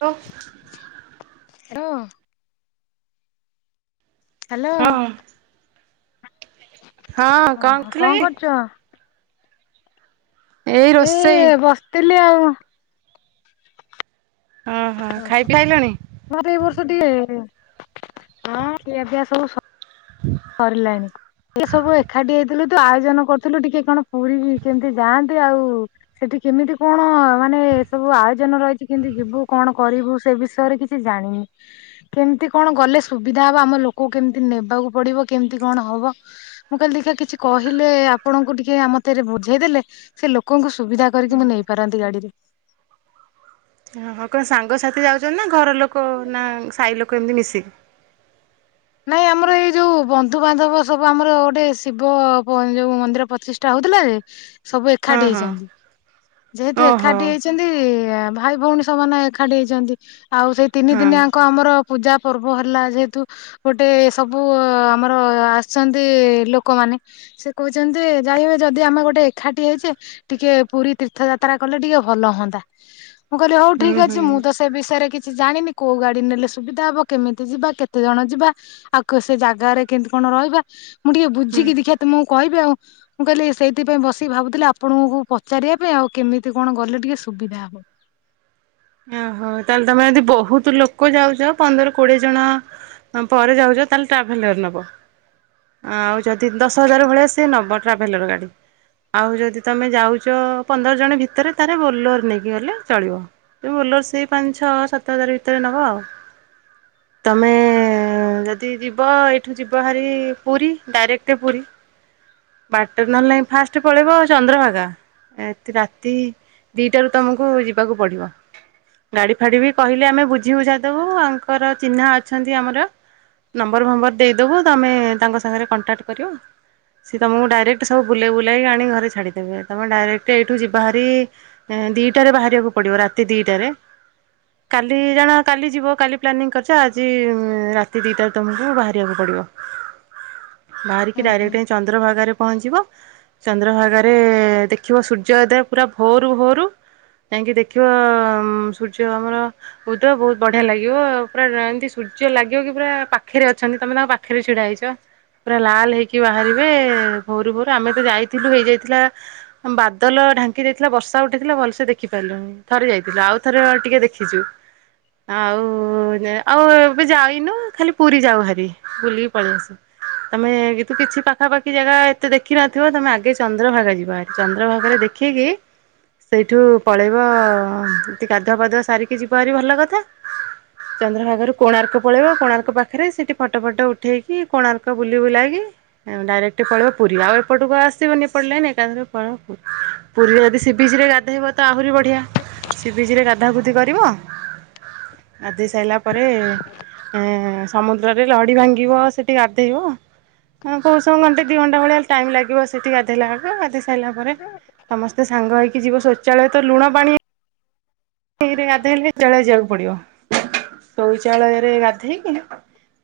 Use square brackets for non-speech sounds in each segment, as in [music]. ଓ। Hello. Hello. ହଁ ହଁ ଓହୋ କଣ କରଥିଲ କି? କରୁଛ? ଏଇ ଏ ରୋଷେଇ। ବସିଥିଲି ଆଉ । ଓହୋ ଖାଇ ପିଇ ସାଇଲଣି? ମୋର ଏଇ ବର୍ଷ ଟିକେ ହଁ ଖିଆ ପିଆ ସବୁ ସ ସରିଲାଣି ଏ ସବୁ ଏକାଠି ହେଇଥିଲୁ। ଆୟୋଜନ କରୁଥିଲୁ ଟିକେ କଣ ପୁରୀ କେମିତି ଯାଆନ୍ତି ଆଉ ସେଠି କେମିତି କଣ ମାନେ ଏସବୁ ଆୟୋଜନ ରହିଛି କେମତି ଯିବୁ କଣ କରିବୁ ସେ ବିଷୟରେ କିଛି ଜାଣିନି କେମତି କଣ ଗଲେ ସୁବିଧା ହବ ଆମ ଲୋକକୁ କେମିତି ନେବାକୁ ପଡିବ। କେମିତି କଣ ହବ ମୁଁ କାଲି ଦେଖା କିଛି କହିଲେ ଆପଣଙ୍କୁ ଟିକେ ଆମତରେ ବୁଝେଇ ଦେଲେ ସେ ଲୋକଙ୍କୁ ସୁବିଧା କରିତି ମୁଁ ନେଇପାରନ୍ତି ଗାଡିରେ ଓ ହଁ କଣ ସାଙ୍ଗସାଥି ଯାଉଚନ୍ତି ନା ଘର ଲୋକ ନା ସାହି ଲୋକ ଏମିତି ମିଶିକି ନାଇଁ ଆମର ଏଇ ଯୋଉ ବନ୍ଧୁବାନ୍ଧବ ସବୁ ଆମର ଗୋଟେ ଶିବ ପ ଯୋଉ ମନ୍ଦିର ପ୍ରତିଷ୍ଠା ହବ। ଥିଲେ ସବୁ ହଁ ଏକାଠି ହଁ ହେଇଚନ୍ତି ଯେହେତୁ ଓହୋ ଏକାଠି ହେଇଚନ୍ତି ଆମ ଭାଇ ଭଉଣୀ ସେମାନେ ଏକାଠି ହେଇଛନ୍ତି ଆଉ ସେଇ ତିନି ହଁ ଦିନିଆଙ୍କ ଆମର। ପୂଜା ପର୍ବ ହେଲା ଯେହେତୁ। ଗୋଟେ ସବୁ ଆମର ଆସିଚନ୍ତି ଲୋକମାନେ ସେ କହୁଚନ୍ତି ଯେ ଯାଇହବ ଯାଇ ଯଦି ଆମ ଗୋଟେ ଏକାଠି ହେଇଚେ, ଟିକେ ପୁରୀ ତୀର୍ଥ ଯାତ୍ରା କଲେ ଟିକେ ଭଲ ହୁଅନ୍ତା। ମୁଁ କହିଲି ହଉ ହୁଁ ଠିକ୍ ଅଛି ହୁଁ ମୁଁ ତ ସେ ବିଷୟରେ କି ସେ ଜାଣିନି କୋଉ ଗାଡି ନେଲେ ସୁବିଧା ହବ କେମିତି ଯିବା କେତେ ଜଣ ଯିବା। ଆଉ କ ସେ ଜାଗାରେ କେମିତି କଣ ରହିବ ମୁଁ ଟିକେ ହୁଁ। ବୁଝିକି ଦେଖିଆ ତମକୁ କହିବି ଆଉ। ମୁଁ କହିଲି ସେଇଥିପାଇଁ ବସିକି ଭାବୁଥିଲି ଆପଣଙ୍କୁ ପଚାରିଆ ପାଇଁ ଆଉ କେମିତି କଣ ଗଲେ ଟିକେ ସୁବିଧା ହବ। [inaudible] ଓହୋ ତାହେଲେ ତମେ ଯଦି ବହୁତ ଲୋକ ଯାଉଚ ପନ୍ଦର କୋଡିଏ ଜଣ ହଁ ପରେ ଯାଉଚ ତାହେଲେ ଟ୍ରାଭେଲର ନବ। ଆଉ ଯଦି ଦଶ ହଜାର ଭଳିଆ ସିଏ ନବ ଟ୍ରାଭେଲର ଗାଡି। ଆଉ ଯଦି ତମେ ଯାଉଛ ପନ୍ଦର ଜଣ ଭିତରେ ତାହେଲେ ବୋଲୋର ନେଇକି ଗଲେ ଚଳିବ। ଏ ବୋଲର ସେଇ ପାଞ୍ଚ ଛଅ ସାତ ହଜାର ଭିତରେ ନବ ଆଉ ତମେ ହ ଯଦି ଯିବ ଏଇଠୁ ଯିବ ଭାରି ପୁରୀ ଡାଇରେକ୍ଟ ପୁରୀ। ବାଟରେ ନହେଲେ ଫାଷ୍ଟ ପଳେଇବ ଚନ୍ଦ୍ରଭାଗା। ଏତେ ରାତି ଦିଟାରୁ ତମକୁ ଯିବାକୁ ପଡିବ। ଗାଡି ଫାଡି ବି କହିଲେ ଆମେ ବୁଝି ବୁଝା ଦବୁ ଆଙ୍କର ଚିହ୍ନା ଅଛନ୍ତି ଆମର। ନମ୍ବର ଫମ୍ବର ଦେଇଦବୁ, ତମେ ତାଙ୍କ ସାଙ୍ଗରେ କଣ୍ଟାକ୍ଟ କରିବ। ସିଏ ତମକୁ ଡାଇରେକ୍ଟ ସବୁ ବୁଲେଇ ବୁଲେଇକି ଆଣି ଘରେ ଛାଡିଦେବେ, ତମେ ଡାଇରେକ୍ଟ ଏଇଠୁ ଯିବା ହାରି ଦିଟାରେ ବାହାରିବାକୁ ପଡିବ ରାତି ଦିଟାରେ। କାଲି ଜଣ କାଲି ଯିବ କାଲି ପ୍ଲାନିଂ କରିଛ, ଆଜି ରାତି ଦିଟାରେ ତମକୁ ବାହାରିବାକୁ ପଡିବ। ପଡିବ ବାହାରିକି ହୁଁ ହୁଁ ଡାଇରେକ୍ଟ ଚନ୍ଦ୍ରଭାଗାରେ ପହଞ୍ଚିବ। ଚନ୍ଦ୍ରଭାଗାରେ ଦେଖିବ ସୂର୍ଯ୍ୟ ଉଦୟ ପୁରା ଭୋରୁ ଭୋରୁ। ଯାଇଙ୍କି ଦେଖିବ ସୂର୍ଯ୍ୟ ଆମର ଉଦୟ ବହୁତ ବଢିଆ ଲାଗିବ ପୁରା ଏମିତି ସୁ ସୂର୍ଯ୍ୟ ଲାଗିବ କି ପୁରା ପାଖରେ ଅଛନ୍ତି ତମେ ତାଙ୍କ ପାଖରେ ଛିଡା ହେଇଛ ପୁରା ଲାଲ ହେଇକି ବା ବାହାରିବେ ଭୋରୁ ଭୋରୁ ଆମେ ତ ଯାଇଥିଲୁ ହେଇଯାଇଥିଲା ବାଦଲ ଢାଙ୍କି ଦେଇଥିଲା ବର୍ଷା ଗୋଟେ ଦେଇଥିଲା ଭଲସେ ଦେଖିପାରିଲୁନି ଥରେ ଯାଇଥିଲୁ, ଆଉ ଥରେ ଟିକେ ଦେଖିଛୁ ଆଉ ଆଉ ଏବେ ଯାଇନୁ ଖାଲି ପୁରୀ ଯାଉ ହେ, ବୁଲିକି ପଳେଇ ଆସୁ ଆମେ କିନ୍ତୁ କିଛି ପାଖାପାଖି ଜାଗା ଏତେ ଦେଖିି ନଥିବ ତମେ ଆଗେ ଚନ୍ଦ୍ରଭାଗା ଯିବ ଚନ୍ଦ୍ରଭାଗାରେ ଦେଖିକି ସେଇଠୁ ପଳେଇବ ଏଠୁ ଗାଧୁଆ ପାଧୁଆ ସାରିକି ଯିବ ଭାରି ଭଲ କଥା। ଚନ୍ଦ୍ରଭାଗାରୁ କୋଣାର୍କ ପଳେଇବ କୋଣାର୍କ ପାଖରେ ସେଠି ଫଟୋ ଫଟ ଉଠେଇକି କୋଣାର୍କ ବୁଲି ବୁଲାଇକି ଡାଇରେକ୍ଟ ପଳେଇବ ପୁରୀ ଆଉ ଏପଟକୁ ଆସିବନି ଏପଟ ଲାଇନ୍ ଏକାଥରେ ପଳେଇବ ପୁରୀ। ପୁରୀରେ ଯଦି ସିି ବିଚ ରେ ଗାଧୋଇବ ତ ଆହୁରି ବଢିଆ ସି ବିଚ୍ ରେ ଗାଧୁଆ ଗୁଧି କରିବ ଗାଧୋଇ ସାଇଲା ପରେ ଏଁ ସମୁଦ୍ରରେ ଲହଡ଼ି ଭାଙ୍ଗିବ, ସେଠି ଗାଧେଇବ। [unintelligible] ଭଳିଆ ଟାଇମ୍ ଲାଗିବ ସେଠି ଗାଧେଇଲା ବେଳକୁ, ଗାଧେଇ ସାରି ସାଇଲା ପରେ ସମସ୍ତେ ସାଙ୍ଗ ହେଇକି ଯିବ ଶୌଚାଳୟ ତ ଲୁଣ ପାଣି ଗାଧୋଇଲେ ଶୌଚାଳୟ ଯିବାକୁ ପଡିବ, ଶୌଚାଳୟରେ ଗାଧେଇକି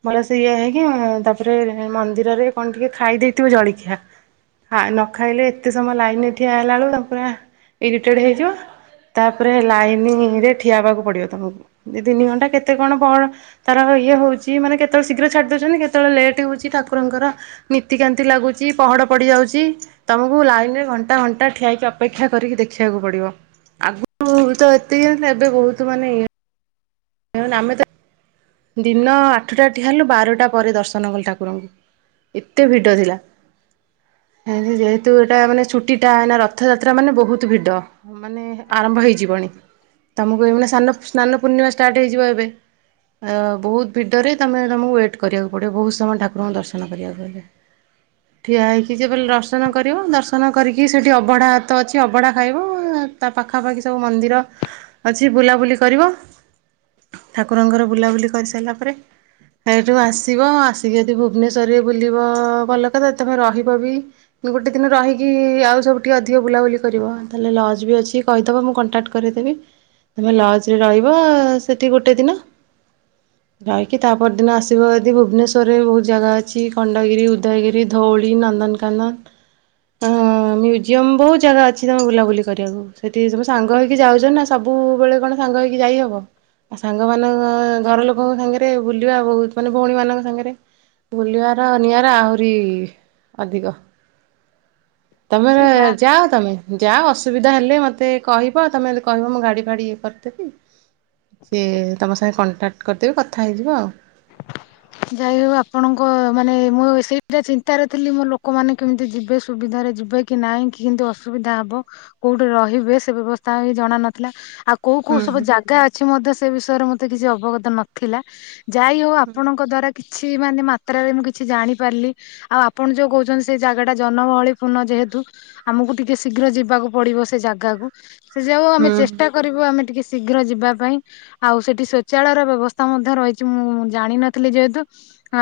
ଭଲ ସେ ଇଏ ହେଇକି ତାପରେ ମନ୍ଦିରରେ କଣ ଟିକେ ଖାଇ ଦେଇେଇଥିବ ଜଳଖିଆ। ହ ନ ଖାଇଲେ ଏତେ ସମୟ ଲାଇନ ଠିଆ ହେଲା ବେଳକୁ ଇରିଟେଡ ହେଇଯିବ। ତାପରେ ଲାଇ ନରେ ଠିଆ ହେବାକୁ ପଡିବ ତମକୁ ଦୁଇ ତିନି ଘଣ୍ଟା କେତେ କଣ ତାର ଇଏ ହଉଛି ମାନେ କେତେ ଶୀଘ୍ର ଛାଡି ଦଉଚନ୍ତି କେତେବେଳେ ଲେଟ୍ ହଉଛି ଠାକୁରଙ୍କର ନୀତିକାନ୍ତି ଲାଗୁଛି ପହଡ ପଡିଯାଉଚି। ତମକୁ ଲାଇନରେ ଘଣ୍ଟା ଘଣ୍ଟା ଠିଆ ହେଇକି ଅପେକ୍ଷା କରିକି ଦେଖିବାକୁ ପଡିବ। ଆଗରୁ ତ ଏବେ ବହୁତ ମାନେ ଇ ଆମେ ତ ଦିନ ଆଠଟା ଠିଆ ହେଲୁ ବାରଟା ପରେ ଦର୍ଶନ କଲୁ ଠାକୁରଙ୍କୁ। ଏତେ ଭିଡ଼ ଥିଲା। [inaudible] ଏ ଯେହେତୁ ଏଟା ମାନେ ଛୁଟିଟାନା ରଥଯାତ୍ରା ମାନେ ବହୁତ ଭିଡ଼ ମାନେ ଆରମ୍ଭ ହେଇଯିବନି। ତମକୁ ଏଇ ଭଳିଆ କହାନ ସ୍ନାନ ପୂର୍ଣ୍ଣିମା ଷ୍ଟାର୍ଟ ହେଇଯିବ ଏବେ । ଆଉ ବହୁତ ଭିଡ଼ରେ ତୁମେ ତମକୁ ୱେଟ୍ କରିବାକୁ ପଡ଼ିବ ବହୁତ ସମୟ ଠାକୁରଙ୍କୁ ଦର୍ଶନ କରିବାକୁ ହେଲେ [inaudible] ଠିଆ ହେଇକି ଯିବ ଦର୍ଶନ କରିବ ଦର୍ଶନ କରିକି ସେଇଠି ଅବଢ଼ା ତ ଭାତ ଅଛି ଅବଢ଼ା ଖାଇବ ତା ପାଖାପାଖି ସବୁ ମନ୍ଦିର ଅଛି ବୁଲାବୁଲି କରିବ। ଠାକୁରଙ୍କର ବୁଲାବୁଲି କରିସାରିଲା ପରେ ଏଇଠୁ ଆସିବ ଆସିକି ଯଦି ଭୁବନେଶ୍ୱରରେ ବୁଲିବ ଭଲ କଥା। ତମେ ରହିବ ବି ଗୋଟେ ଦିନ ରହିକି ଆଉ ସବୁଠି ଅଧିକ ବୁଲାବୁଲି କରିବ, ତାହେଲେ ଲଜ୍ ବି ଅଛି କହିଦେବ ମୁଁ କଣ୍ଟାକ୍ଟ କରିଦେବି। ତମେ ଲଜରେ ରହିବ ସେଠି ଗୋଟେ ଦିନ। [inaudible] ଯାଇକି ତାପରଦିନ ଆସିବ ଯଦି ଭୁବନେଶ୍ୱରରେ ବହୁତ ଜାଗା ଅଛି ଖଣ୍ଡଗିରି ଉଦୟଗିରି ଧଉଳି ନ ନ୍ଦନକାନନ ହଁ ମ୍ୟୁଜିୟମ ବହୁତ ଜାଗା ଅଛି ତମ ବୁଲାବୁଲି କରିବାକୁ। ସେଠି ତମ ସାଙ୍ଗ ହେଇକି ଯାଉଛ ନା ସବୁ ସବୁବେଳେ କଣ ସାଙ୍ଗ ହେଇକି ଯାଇହବ ଆ ସାଙ୍ଗ ମାନଙ୍କ ଘର ଲୋକଙ୍କ ସାଙ୍ଗରେ ବୁଲିବା ବହୁତ ମାନେ ଭଉଣୀ ମାନଙ୍କ ସାଙ୍ଗରେ ବୁଲିବାର ନିଆରା ଆହୁରି ଅଧିକ । ତମର ସେ ଯା ଯାଅ ତମେ ଯାଅ। ସୁବିଧା ହେଲେ ମୋତେ କହିବ ତମେ କହିବ ମୁଁ ଗାଡ଼ି ଫାଡ଼ି ଇଏ କରିଦେବି । ସିଏ ତମ ସାଙ୍ଗେ କଣ୍ଟାକ୍ଟ କରିଦେବି କଥା ହେଇଯିବ ଆଉ । ଯାଇ ହଉ ଆପଣଙ୍କ ମାନେ ମୁଁ ସେଇଟା ଚିନ୍ତାରେ ଥିଲି ମୋ ଲୋକମାନେ କେମିତି ଯିବେ ସୁବି ଧରେ ଯିବେ କି ନାଇଁ କି କିନ୍ତୁ ଅସୁବିଧା ହବ କୋଉଠି ରହିବେ ସେ ବ୍ୟବସ୍ଥା ବି ଜଣା ନଥିଲା । ଆଉ କୋଉ କୋଉ ହୁଁ ସବୁ ଜାଗା ଅଛି ମଧ୍ୟ ସେ ବିଷୟରେ ମତେ କିଛି ଅବଗତ ନଥିଲା। ଯାହା ହଉ ଆପଣଙ୍କ ଦ୍ଵାରା କିଛି ଛି ମାନେ ମାତ୍ରାରେ ମୁଁ କିଛି ଜାଣିପାରିଲି। ଆଉ ଆପଣ ଯୋଉ କହୁଛନ୍ତି ସେ ଜାଗାଟା ଜନଗହଳି ପୂର୍ଣ୍ଣ ଯେହେତୁ ଆମକୁ ଟିକେ ଶୀଘ୍ର ଯିବାକୁ ପଡ଼ିବ ସେ ଜାଗାକୁ। ସେ ଯାଉ ଆମେ ହୁଁ ଚେଷ୍ଟା କରିବୁ ଆମେ ଟିକେ ଶୀ ଶୀଘ୍ର ଯିବା ପାଇଁ ଆଉ ସେଠି ଶୌଚାଳୟର ବ୍ୟବସ୍ଥା ମଧ୍ୟ ରହିଚି ମୁଁ ଜାଣି ନ ଥିଲି । କହୁଥିଲେ ଯେହେତୁ,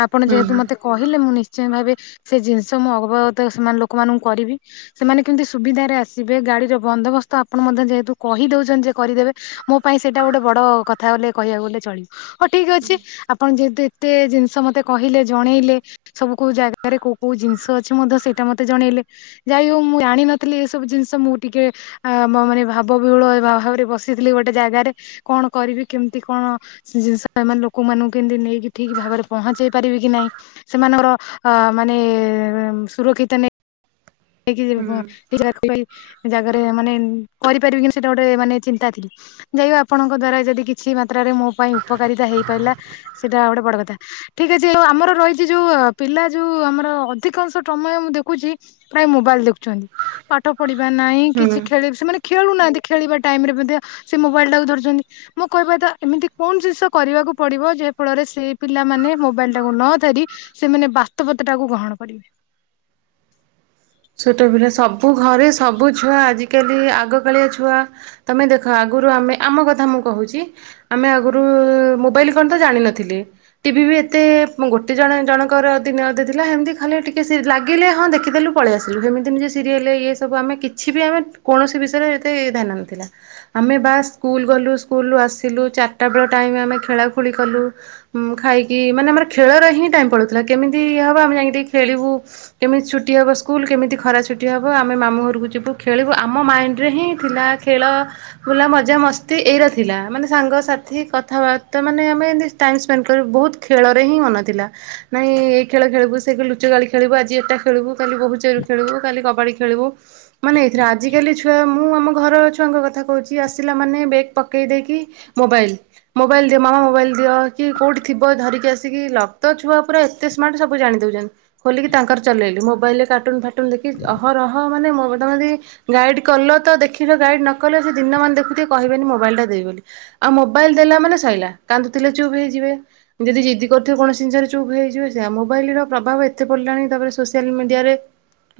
ଆପଣ ହୁଁ ଯେହେତୁ ମତେ କହିଲେ ମୁଁ ନିଶ୍ଚ ଶ୍ଚୟ ଭାବେ ସେ ଜିନିଷ ମୁଁ ଅବଗତ ସେ ଲୋକମାନଙ୍କୁ କରିବି ସେମାନେ କେମିତି ସୁବିଧାରେ ଆସିବେ । ଗାଡ଼ି ଗାଡ଼ିରେ ବନ୍ଦୋବସ୍ତ ଆପଣ ମତେ ଯେହେତୁ କହିଦଉଚନ୍ତି ଯେ କରିଦେବେ ମୋ ପାଇଁ ସେଇଟା ଗୋଟେ ବଡ଼ କଥା ହେଲେ କହିଲେ କହିଲେ ଚଳିବ ହଉ ଠିକ ଅଛି ଆପଣ ଯେହେତୁ ତୁ ଏତେ ଏତେ ଜିନିଷ ମତେ କହିଲେ ଜଣେଇଲେ ସବୁ କୋଉ ଜାଗାରେ କୋଉ କୋଉ ଜିନିଷ ଅଛି ମଧ୍ୟ ସେଇଟା ମତେ ଜଣେଇ ଣେଇଲେ ଯାହା ମୁଁ ଜାଣିନଥିଲି ଏସବୁ ଜିନିଷ ମୁଁ ଟିକେ ଅ ମାନେ ବ ଅ ଭାବବିହ୍ୱଳ ବସିଥିଲି ଗୋଟେ ଜାଗାରେ। କଣ କରିବି କେମିତି କଣ ଜିନିଷ ମାନେ ଲୋକମାନଙ୍କୁ କେମିତି ନେଇକି ଠିକ୍ ଭାବରେ ପହଞ୍ଚାଇ ପାରିବି କି ନାହିଁ। ସେମାନଙ୍କର ଅ ମାନେ ସୁରକ୍ଷିତ ନେଇ ହେଇକି ହୁଁ ଯିବା। ଯାହାକୁ ପାଇ ଜାଗାରେ ମାନେ କରିପାରିବ କି ସେଇଟା ଗୋଟେ ମାନେ ଚିନ୍ତା ଥିଲି। ଯାଇ ଆପଣଙ୍କ ଦ୍ଵାରା ଯଦି କିଛି ମାତ୍ରା ମୋ ପାଇଁ ଉପକାରିତା ହେଇ ପାରିଲା । ଗୋଟେ ବଡ଼ କଥା। ଠିକ ଅଛିଉ ଆମର ରହିଛି ଯୋଉ ପିଲା ଯୋଉ ଆମର ଅଧିକାଂଶ ସମୟ ମୁଁ ଦେଖୁ ଛି ମୋବାଇଲ ଦେଖୁଚନ୍ତି। ପାଠ ପଢ଼ିବା ନାହିଁ ହୁଁ କିଛି ହୁଁ ଖେଳି ସେମାନେ ଖେଳୁନାହାନ୍ତି ଖେଳିବା ଟାଇମ ରେ ମଧ୍ୟ। ସେ ମୋବାଇଲ ଟାକୁ ଧରୁଛନ୍ତି ମୋ କହିବା ଏମିତି କଣ ଜିନିଷ କରିବା ବାକୁ ପଡିବ ଯେ ଫଳରେ ସେଇ ପିଲାମାନେ ମୋବାଇଲଟାକୁ ନ ଧରି ସେମାନେ ବାସ୍ତବତାଟାକୁ ଗ୍ରହଣ କରିବେ। ସେତେବେଳେ ସବୁ ଘରେ ସବୁ ଛୁଆ ଆଜିକାଲି ଆଗକାଳିଆ ଛୁଆ ତମେ ଦେଖ ଆଗ ପୂର୍ବରୁ ଆମେ ଆମ କଥା ମୁଁ କହୁଛି ଆମେ ଆଗରୁ ମୋବାଇଲ୍ କଣ ତ ଜାଣି ନ ଥିଲେ ଟିଭି ବି ଏତେ ମୁଁ ଗୋଟେ ଜଣ ଜଣଙ୍କର ଦିନଅଧେ ଥିଲା ଏମିତି ଖାଲି ଟିକେ ଲାଗିଲେ ହଁ ଦେଖିଦେଲୁ ପଳେଇ ଆସିଲୁ ସେମିତି ସିରିଏଲ ଇଏ ସବୁ ଆମେ କିଛି ବି ଆମେ କୌଣସି ବିଷୟରେ ଏତେ ଧ୍ୟାନ ନଥିଲା । ଆମେ ବାସ୍ ସ୍କୁଲ ଗଲୁ ସ୍କୁଲରୁ ଆସିଲୁ ଚାରିଟା ବେଳ ଟାଇମ ଆମେ ଖେଳାଖେଳି କଲୁ ଖାଇବା। ମାନେ ଆମର ଖେଳରେ ହିଁ ଟାଇମ୍ ପଲାଉଥିଲା କେମିତିବ ଆମେ ଯାଇକି ଖେଳିବୁ କେମିତି ଛୁଟି ହବ। ସ୍କୁଲ କେମିତି ଖରା ଛୁଟି ହବ ଆମେ ମାମୁଁ ଘରକୁ ଯିବୁ ଖେଳିବୁ ଆମ ମାଇଣ୍ଡରେ ହିଁ ଥିଲା ଖେଳ ଖେଳିବା। ବୁଲା ମଜା ମସ୍ତି ଏଇ ର ଥିଲା ମାନେ ସାଙ୍ଗସାଥି କଥାବାର୍ତ୍ତା ମାନେ ଆମେ ଏତି ଟାଇମ ସ୍ପେଣ୍ଡ କରୁ ବହୁତ ବହୁତ୍ ଖେଳରେ ହିଁ ମନ ଥିଲା ନାଇଁ ଏଇ ଖେଳ ଖେଳିବୁ ସେ ଲୁଚ କାଳି ଖେଳିବା ଆଜି ଏଟା ଖେଳିବୁ କାଲି ଖେଳୁ କାଲି କବାଡି ଖେଳିବୁ ମାନେ ଏ ଆଜି କାଲି ଛୁଆ ମୁଁ ଆମ ଘର ଛୁଆଙ୍କ କଥା କହୁଛି ଆସିଲା ମାନେ ବ୍ୟାଗ ପକାଇଦେଇକି ମୋବାଇଲ୍ ମୋବାଇଲ୍ ଦେ ମାମା ମୋବାଇଲ୍ ଦିଅ କି କଉଠି ଥିବ। ଧରିକି ଆସିକି ଲକ୍ ତ ଛୁଆ ପୁରା ଏତେ ସ୍ମାର୍ଟ ସବୁ ଜାଣି ଦଉଛନ୍ତି ଖୋଲିକି ତାଙ୍କର ଚଲେଇଲେ ମୋବାଇଲରେ ସାର୍ଚ ଟୁ ଫାଟୁନ ଦେଖି ଅହରହ ମାନେ ତମେ ଯଦି ଗାଇଡ୍ କଲ ତ ଦେଖ ଗାଇଡ୍ ନ କଲେ ଦିନ ଦେଖୁଥିବେ କହିବେନି ମୋବାଇଲ ଟା ଦେ ବୋଲି ଆଉ ମୋବାଇଲ ଦେଲା ମାନେ ସରିଲା କାନ୍ଦୁଥିଲେ ଚୁପ୍ ହେଇଯିବେ ଯଦି ଜିଦି କରଥିବ କଣ ଜିନିଷ ଚୁପ୍ ହେଇଯିବ ସେ ମୋବାଇଲ ର ପ୍ରଭାବ ଏତେ ପଡ଼ିଲାଣି ତାପରେ ସୋସିଆଲ ମିଡିଆରେ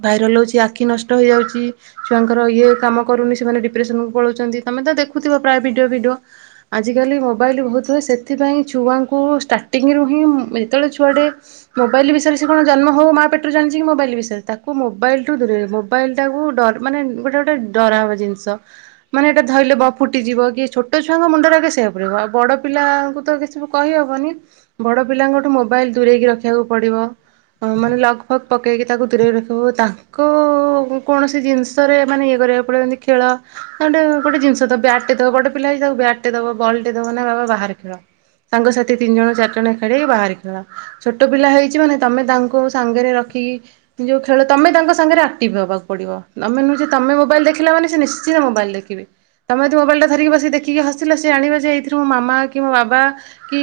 ଭାଇରାଲ ହେଉଛି ଆଖି ନଷ୍ଟ ହେଇଯାଉଛି ଛୁଆଙ୍କର ଇଏ କାମ କରୁନି ସେମାନେ ଡିପ୍ରେସନକୁ ପଳାଉଛନ୍ତି। ତମେ ତ ଦେଖୁଥିବ ପ୍ରାୟ ଭିଡିଓ ଭିଡିଓ ଆଜିକାଲି ମୋବାଇଲ ବହୁତ ହୁଏ ସେଥିପାଇଁ ଛୁଆଙ୍କୁ ଷ୍ଟାଟିଂରୁ ହିଁ ଯେତେବେଳେ ଛୁଆଟେ ମୋବାଇଲ ବିଷୟରେ ସେ କଣ ଜନ୍ମ ହଉ ମା ପେଟରୁ ଜାଣିଛି କି ମୋବାଇଲ ବିଷୟରେ ତାକୁ ମୋବାଇଲ ଠୁ ଦୁରେଇ ମୋବାଇଲ ଟାକୁ ମାନେ ଗୋଟେ ଗୋଟେ ଡରା ହବା ଜିନିଷ ମାନେ ଏଟା ଧରିଲେ କାଳେ ବମ୍ ଫୁଟିଯିବ କି ଛୋଟ ଛୁଆଙ୍କ ମୁଣ୍ଡରେ ଆଗେ ଅସର ପଡ଼ିବ ଆଉ ବଡ଼ ପିଲାଙ୍କୁ ତ କିଛି କହିହବନି। ବଡ ପିଲାଙ୍କଠୁ ମୋବାଇଲ ଦୂରେଇକି ରଖିବାକୁ ପଡିବ। ମାନେ ଲଗ ଫଗ ପକେଇକି ତାକୁ ଦୂରେଇକ ରଖ ତ ତାଙ୍କ କୌଣସି ଜିନିଷରେ ମାନେ ଇଏ କରିବାକୁ ପଡ଼ିବ ଖେଳ ଗୋଟେ ଜ ବଟେ ଦବ ।ଗୋଟ ପିଲାଇଛି ତାକୁ ବ୍ୟାଟେ ଦବ, ବଲଟେ ଦେବ। ନା ବାବା ବାହାରେ ଖେଳ। ତାଙ୍କ ସାଥି ତିନି ଜଣ ଚାରିଜଣ ଖେଳି ବାହାରି ଖେଳ ।ଛୋଟ ପିଲା ହେଇଛି ମାନେ, ତମେ ତାଙ୍କୁ ସାଙ୍ଗରେ ରଖ କି ଯୋଉ ସେଳେ ତମେ ତାଙ୍କ ସାଙ୍ଗରେ ଆକ୍ଟିଭ୍ ହେବାକୁପଡ଼ିବ ।ନୁହେ ଯେ ତମେ ମୋବାଇଲ ଦେଖିଲା ମାନ, ସେ ନିଶ୍ଚିତ ମୋବାଇଲ୍ ଦେଖିବେ। ତମେ ମୋବାଇଲ ଟା ଧରିକି ବସି, ଦେଖିକି ହସିଲ ।ସେ ଜଣିବ ଯେ, ଏଇଥିରୁ ମୋ ମାମା କି ମୋ ବାବା କି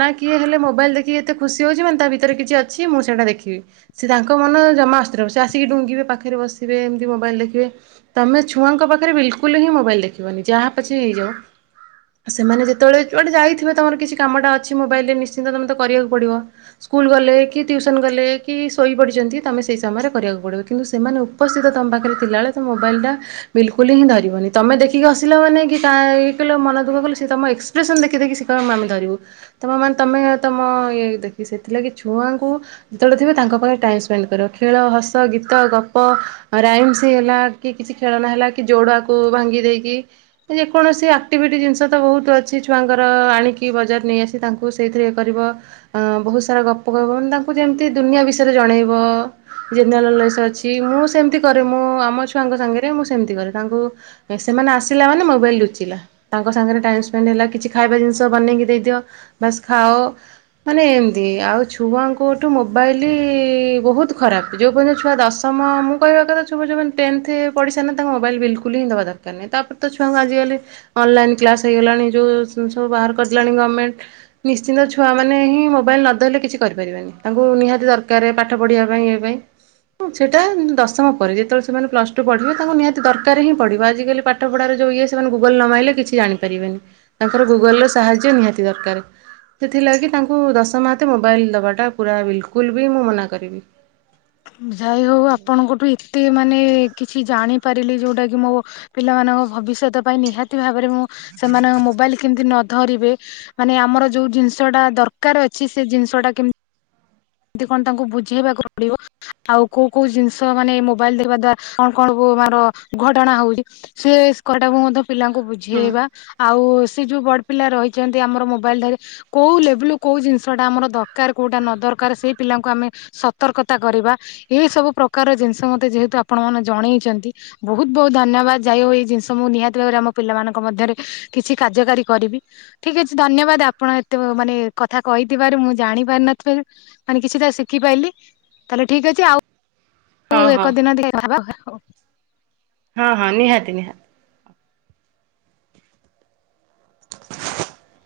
ନା କିଏ ହେଲେ ମୋବାଇଲ ଦେଖିକି ଏତେ ଖୁସି ହଉଛି ମାନେ, ତା ଭିତରେ କିଛି ଅଛି। ମୁଁ ସେଇଟା ଦେଖିବି ।ସେ ତାଙ୍କ ମନ ଜମା, ସେ ଆସିକି ଡୁଙ୍ଗିବେ, ପାଖରେ ବସିବେ ।ଏମିତି ମୋବାଇଲ ଦେଖେ ।ତମେ ଛଆଙ୍କ ପାଖରେ ବିଲକୁଲ ହିଁ ମୋବାଇଲ ଦେଖିବନି, ଯାହା ପଛେ ହେଇଯାଉ। ସେମାନେ ଯେତେବେଳେ ଗୋଟେ ଯାଇଥିବେ, ତମର କିଛି କାମଟା ଅଛି ମୋବାଇଲ ରେ। ନିଶ୍ଚିନ୍ତ ତମେ ତ କରିବାକୁ ପଡିବ। ସ୍କୁଲ ଗଲେ, କି ଟ୍ୟୁସନ୍ ଗଲେ, କି ଶୋଇପଡ଼ିଛନ୍ତି ତୁମେ ସେହି ସମୟରେ କରିବାକୁ ପଡ଼ିବ। କିନ୍ତୁ ସେମାନେ ଉପସ୍ଥିତ ତମ ପାଖରେ ଥିଲାବେଳେ, ତ ମୋବାଇଲଟା ବିଲକୁଲ ହିଁ ଧରିବନି। ତମ ଦେଖିସିଲ ମାନେ କି କାଇଏ କହ ମନ ଦୁଃଖ କଲେ ।ସେ ତମ ଏକ୍ସପ୍ରସ ଦେଖିଖି କ ଆମେ ଧରିବୁ। ତମ ମାନେ ତମେ ତମ ଇ ଦେଖି, ସେଥିଲାଗି ଛୁଆଙ୍କୁ ଯେତେବେଳେ ଥିବ ତାଙ୍କ ପାଖ ଟାଇ କର ।ଖେଳ, ହସ, ଗୀତ, ଗପ, ରାଇମ ହେଲା କି କିଛି ଖେଳ ନା ହେଲା, କି ଯୋୁ ଭାଙ୍ଗି ଦେଇକି ।ଯେ କୌଣସି ଆଟି ଜିନିଷ ବହୁ ଅଛି ଛୁଆଙ୍କର ଆଣିକି, ବଜାର ନେଇ ଆସି ତାଙ୍କ ସେଇଥିରେ କରିବ ।ବହୁତ ସାରା ଗପ କହିବ । ମାନେ ତାଙ୍କୁ ଯେମିତି ଦୁନିଆ ବିଷୟରେ ଜଣେଇବ। ଜେନେରାଲ ନଜ ଅଛି ।ମୁଁ ସେମତି କରେ ।ମୁଁ ଆମ ଛୁଆଙ୍କ ସାଙ୍ଗରେ, ମୁଁ ସେମତି କରେ ।ତାଙ୍କୁ ମାନେ, ଆସିଲା ମାନେ, ମୋବାଇଲ ଲୁଚିଲା ।ତାଙ୍କ ସାଙ୍ଗରେ ଟାଇମ ସ୍ପେଣ୍ଡ ହେଲା ।କିଛି ଖାଇବା ଜିନିଷ ବନେଇକି ଦେଇଦିଅ, ବା ଖାଅ, ମାନେ ଏମତି ଆଉ ଛୁଆଙ୍କୁଠୁ ମୋବାଇଲ ବହୁତ ଖରାପ ।ଯୋଉ ପର୍ଯ୍ୟଉ ଛୁଆ ଦଶମ, ମୁଁ କହିବା କଥା ଯଉମାନେ ଟେନ୍ଥ ପଢିସାର ନା ତାଙ୍କ ମୋବାଇଲ ବିଲକୁଲ ହଁ ଦ ତା ପରେ ତ ଆଜିକାଲି ଛୁଆଙ୍କୁ ଅନଲାଇନ୍ କ୍ଲାସ୍ ହେଇଗଲାଣି ।ଯଉ ବାହାର କରିଦେଲାଣି ଗମେଣ୍ଟ। ନିଶ୍ଚିନ୍ତ, ଛୁଆ ମାନ ହିଁ ମୋବାଇଲ ନଦଲେ କିଛି କରିପାରିବେନି। ତାଙ୍କୁ ନିହାତି ଦର ପାଠ ପଢ଼ିବା ପାଇଁ, ଏ ପାଇଁ ହଁ ସେଟା ଦଶମ ପରେ, ଯେତେବେଳେ ସେମାନେ ପ୍ଲସ ଟୁ ପଢିବେ ।ତାଙ୍କୁ ନିହାତି ଦରକାର ହିଁ ପଢିବ ।ଆଜିକାଲି ପାଠ ପଢାର ଇଏ ସେମାନେ ଗୁଗଲ ନମାଇଲେ କିଛି ଜାଣିପାରିବେନି। ତାଙ୍କର ଗୁଗଲ ର ସାହାଯ୍ୟ ନିହାତି ଦରକାର। ସେଥିଲାଗି ତାଙ୍କୁ, ଦଶ ମାହତେ ମୋବାଇଲ ଦବାଟା ପୁରା ବିଲକୁଲ ବି ମୁଁ ମନା କରିବି। ଯାଇ ହଉ ଆପଣଙ୍କଠୁ, ଏତେ ମାନେ ମାନେ କିଛି ଜାଣିପାରିଲି। ଯୋଉଟାକି ମୋ ପିଲାମାନଙ୍କ ଭବିଷ୍ୟତ ପାଇଁ ନିହାତି ଭାବରେ, ମୁଁ ସେମାନଙ୍କ ମୋବାଇଲ କେମିତି ନ ଧରିବେ ।ମାନେ ଆମର ଯୋଉ ଜିନିଷଟା ଦରକାର ଅଛି, ସେ ଜିନିଷଟା କେମିତି କେମିତି କଣ ତାଙ୍କୁ ବୁଝେଇବାକୁ ପଡିବ। ଆଉ କୋଉ କୋଉ ଜିନିଷ, ମାନେ ମୋବାଇଲ ଦେଖିବା ଦ୍ଵାରା କଣ କଣ ସବୁ ମର ଘଟଣା ହଉଛି ସେ [unintelligible] ମଧ୍ୟ ପିଲାଙ୍କୁ ହୁଁ ବୁଝେଇବା ।ଆଉ ସେ ଯୋଉ ବ ପିଲା ରହିଛନ୍ତି ଆମର ମୋବାଇଲ ଧରି । କୋଉ ଲେବୁଲ କୋଉ ଜିନିଷଟା ଆମର ଦରକାର, କୋଉଟା ନ ଦରକାର ଦରକାର ସେଇ ପିଲାଙ୍କୁ ଆମେ ସତର୍କତା କରିବା। ଏଇ ସବୁ ପ୍ରକାର ଜିନିଷ ମୋତେ ଯେହେତୁ ଆପଣ ମାନେ ଜଣେଇ ଛନ୍ତି ବହୁତ ବହୁତ ଧନ୍ୟବାଦ। ଯାଇ ହଉ ଏଇ ଜିନିଷ, ମୁଁ ନିହାତି ଭାବରେ, ଆମ ପିଲାମାନଙ୍କ ମଧ୍ୟରେ କିଛି କାର୍ଯ୍ୟକାରୀ କରିବି। ଠିକ୍ ଅଛି, ଧନ୍ୟବାଦ ଆପଣ ଏତେ ଏ ମାନେ କଥା କହିଥିବାରୁ। ମୁଁ ଜାଣିପାରିନଥିବାରୁ ମାନେ କିଛିଟା ଶିଖିପାରିଲିି ।ତାହେଲେ ଠିକ ଅଛି ଆଉ ହଉ ଏକ ଦିନ ଟିକେ ହବା ହଉ। ହଁ ହଁ ନିହାତି, ନିହାତି। [inaudible]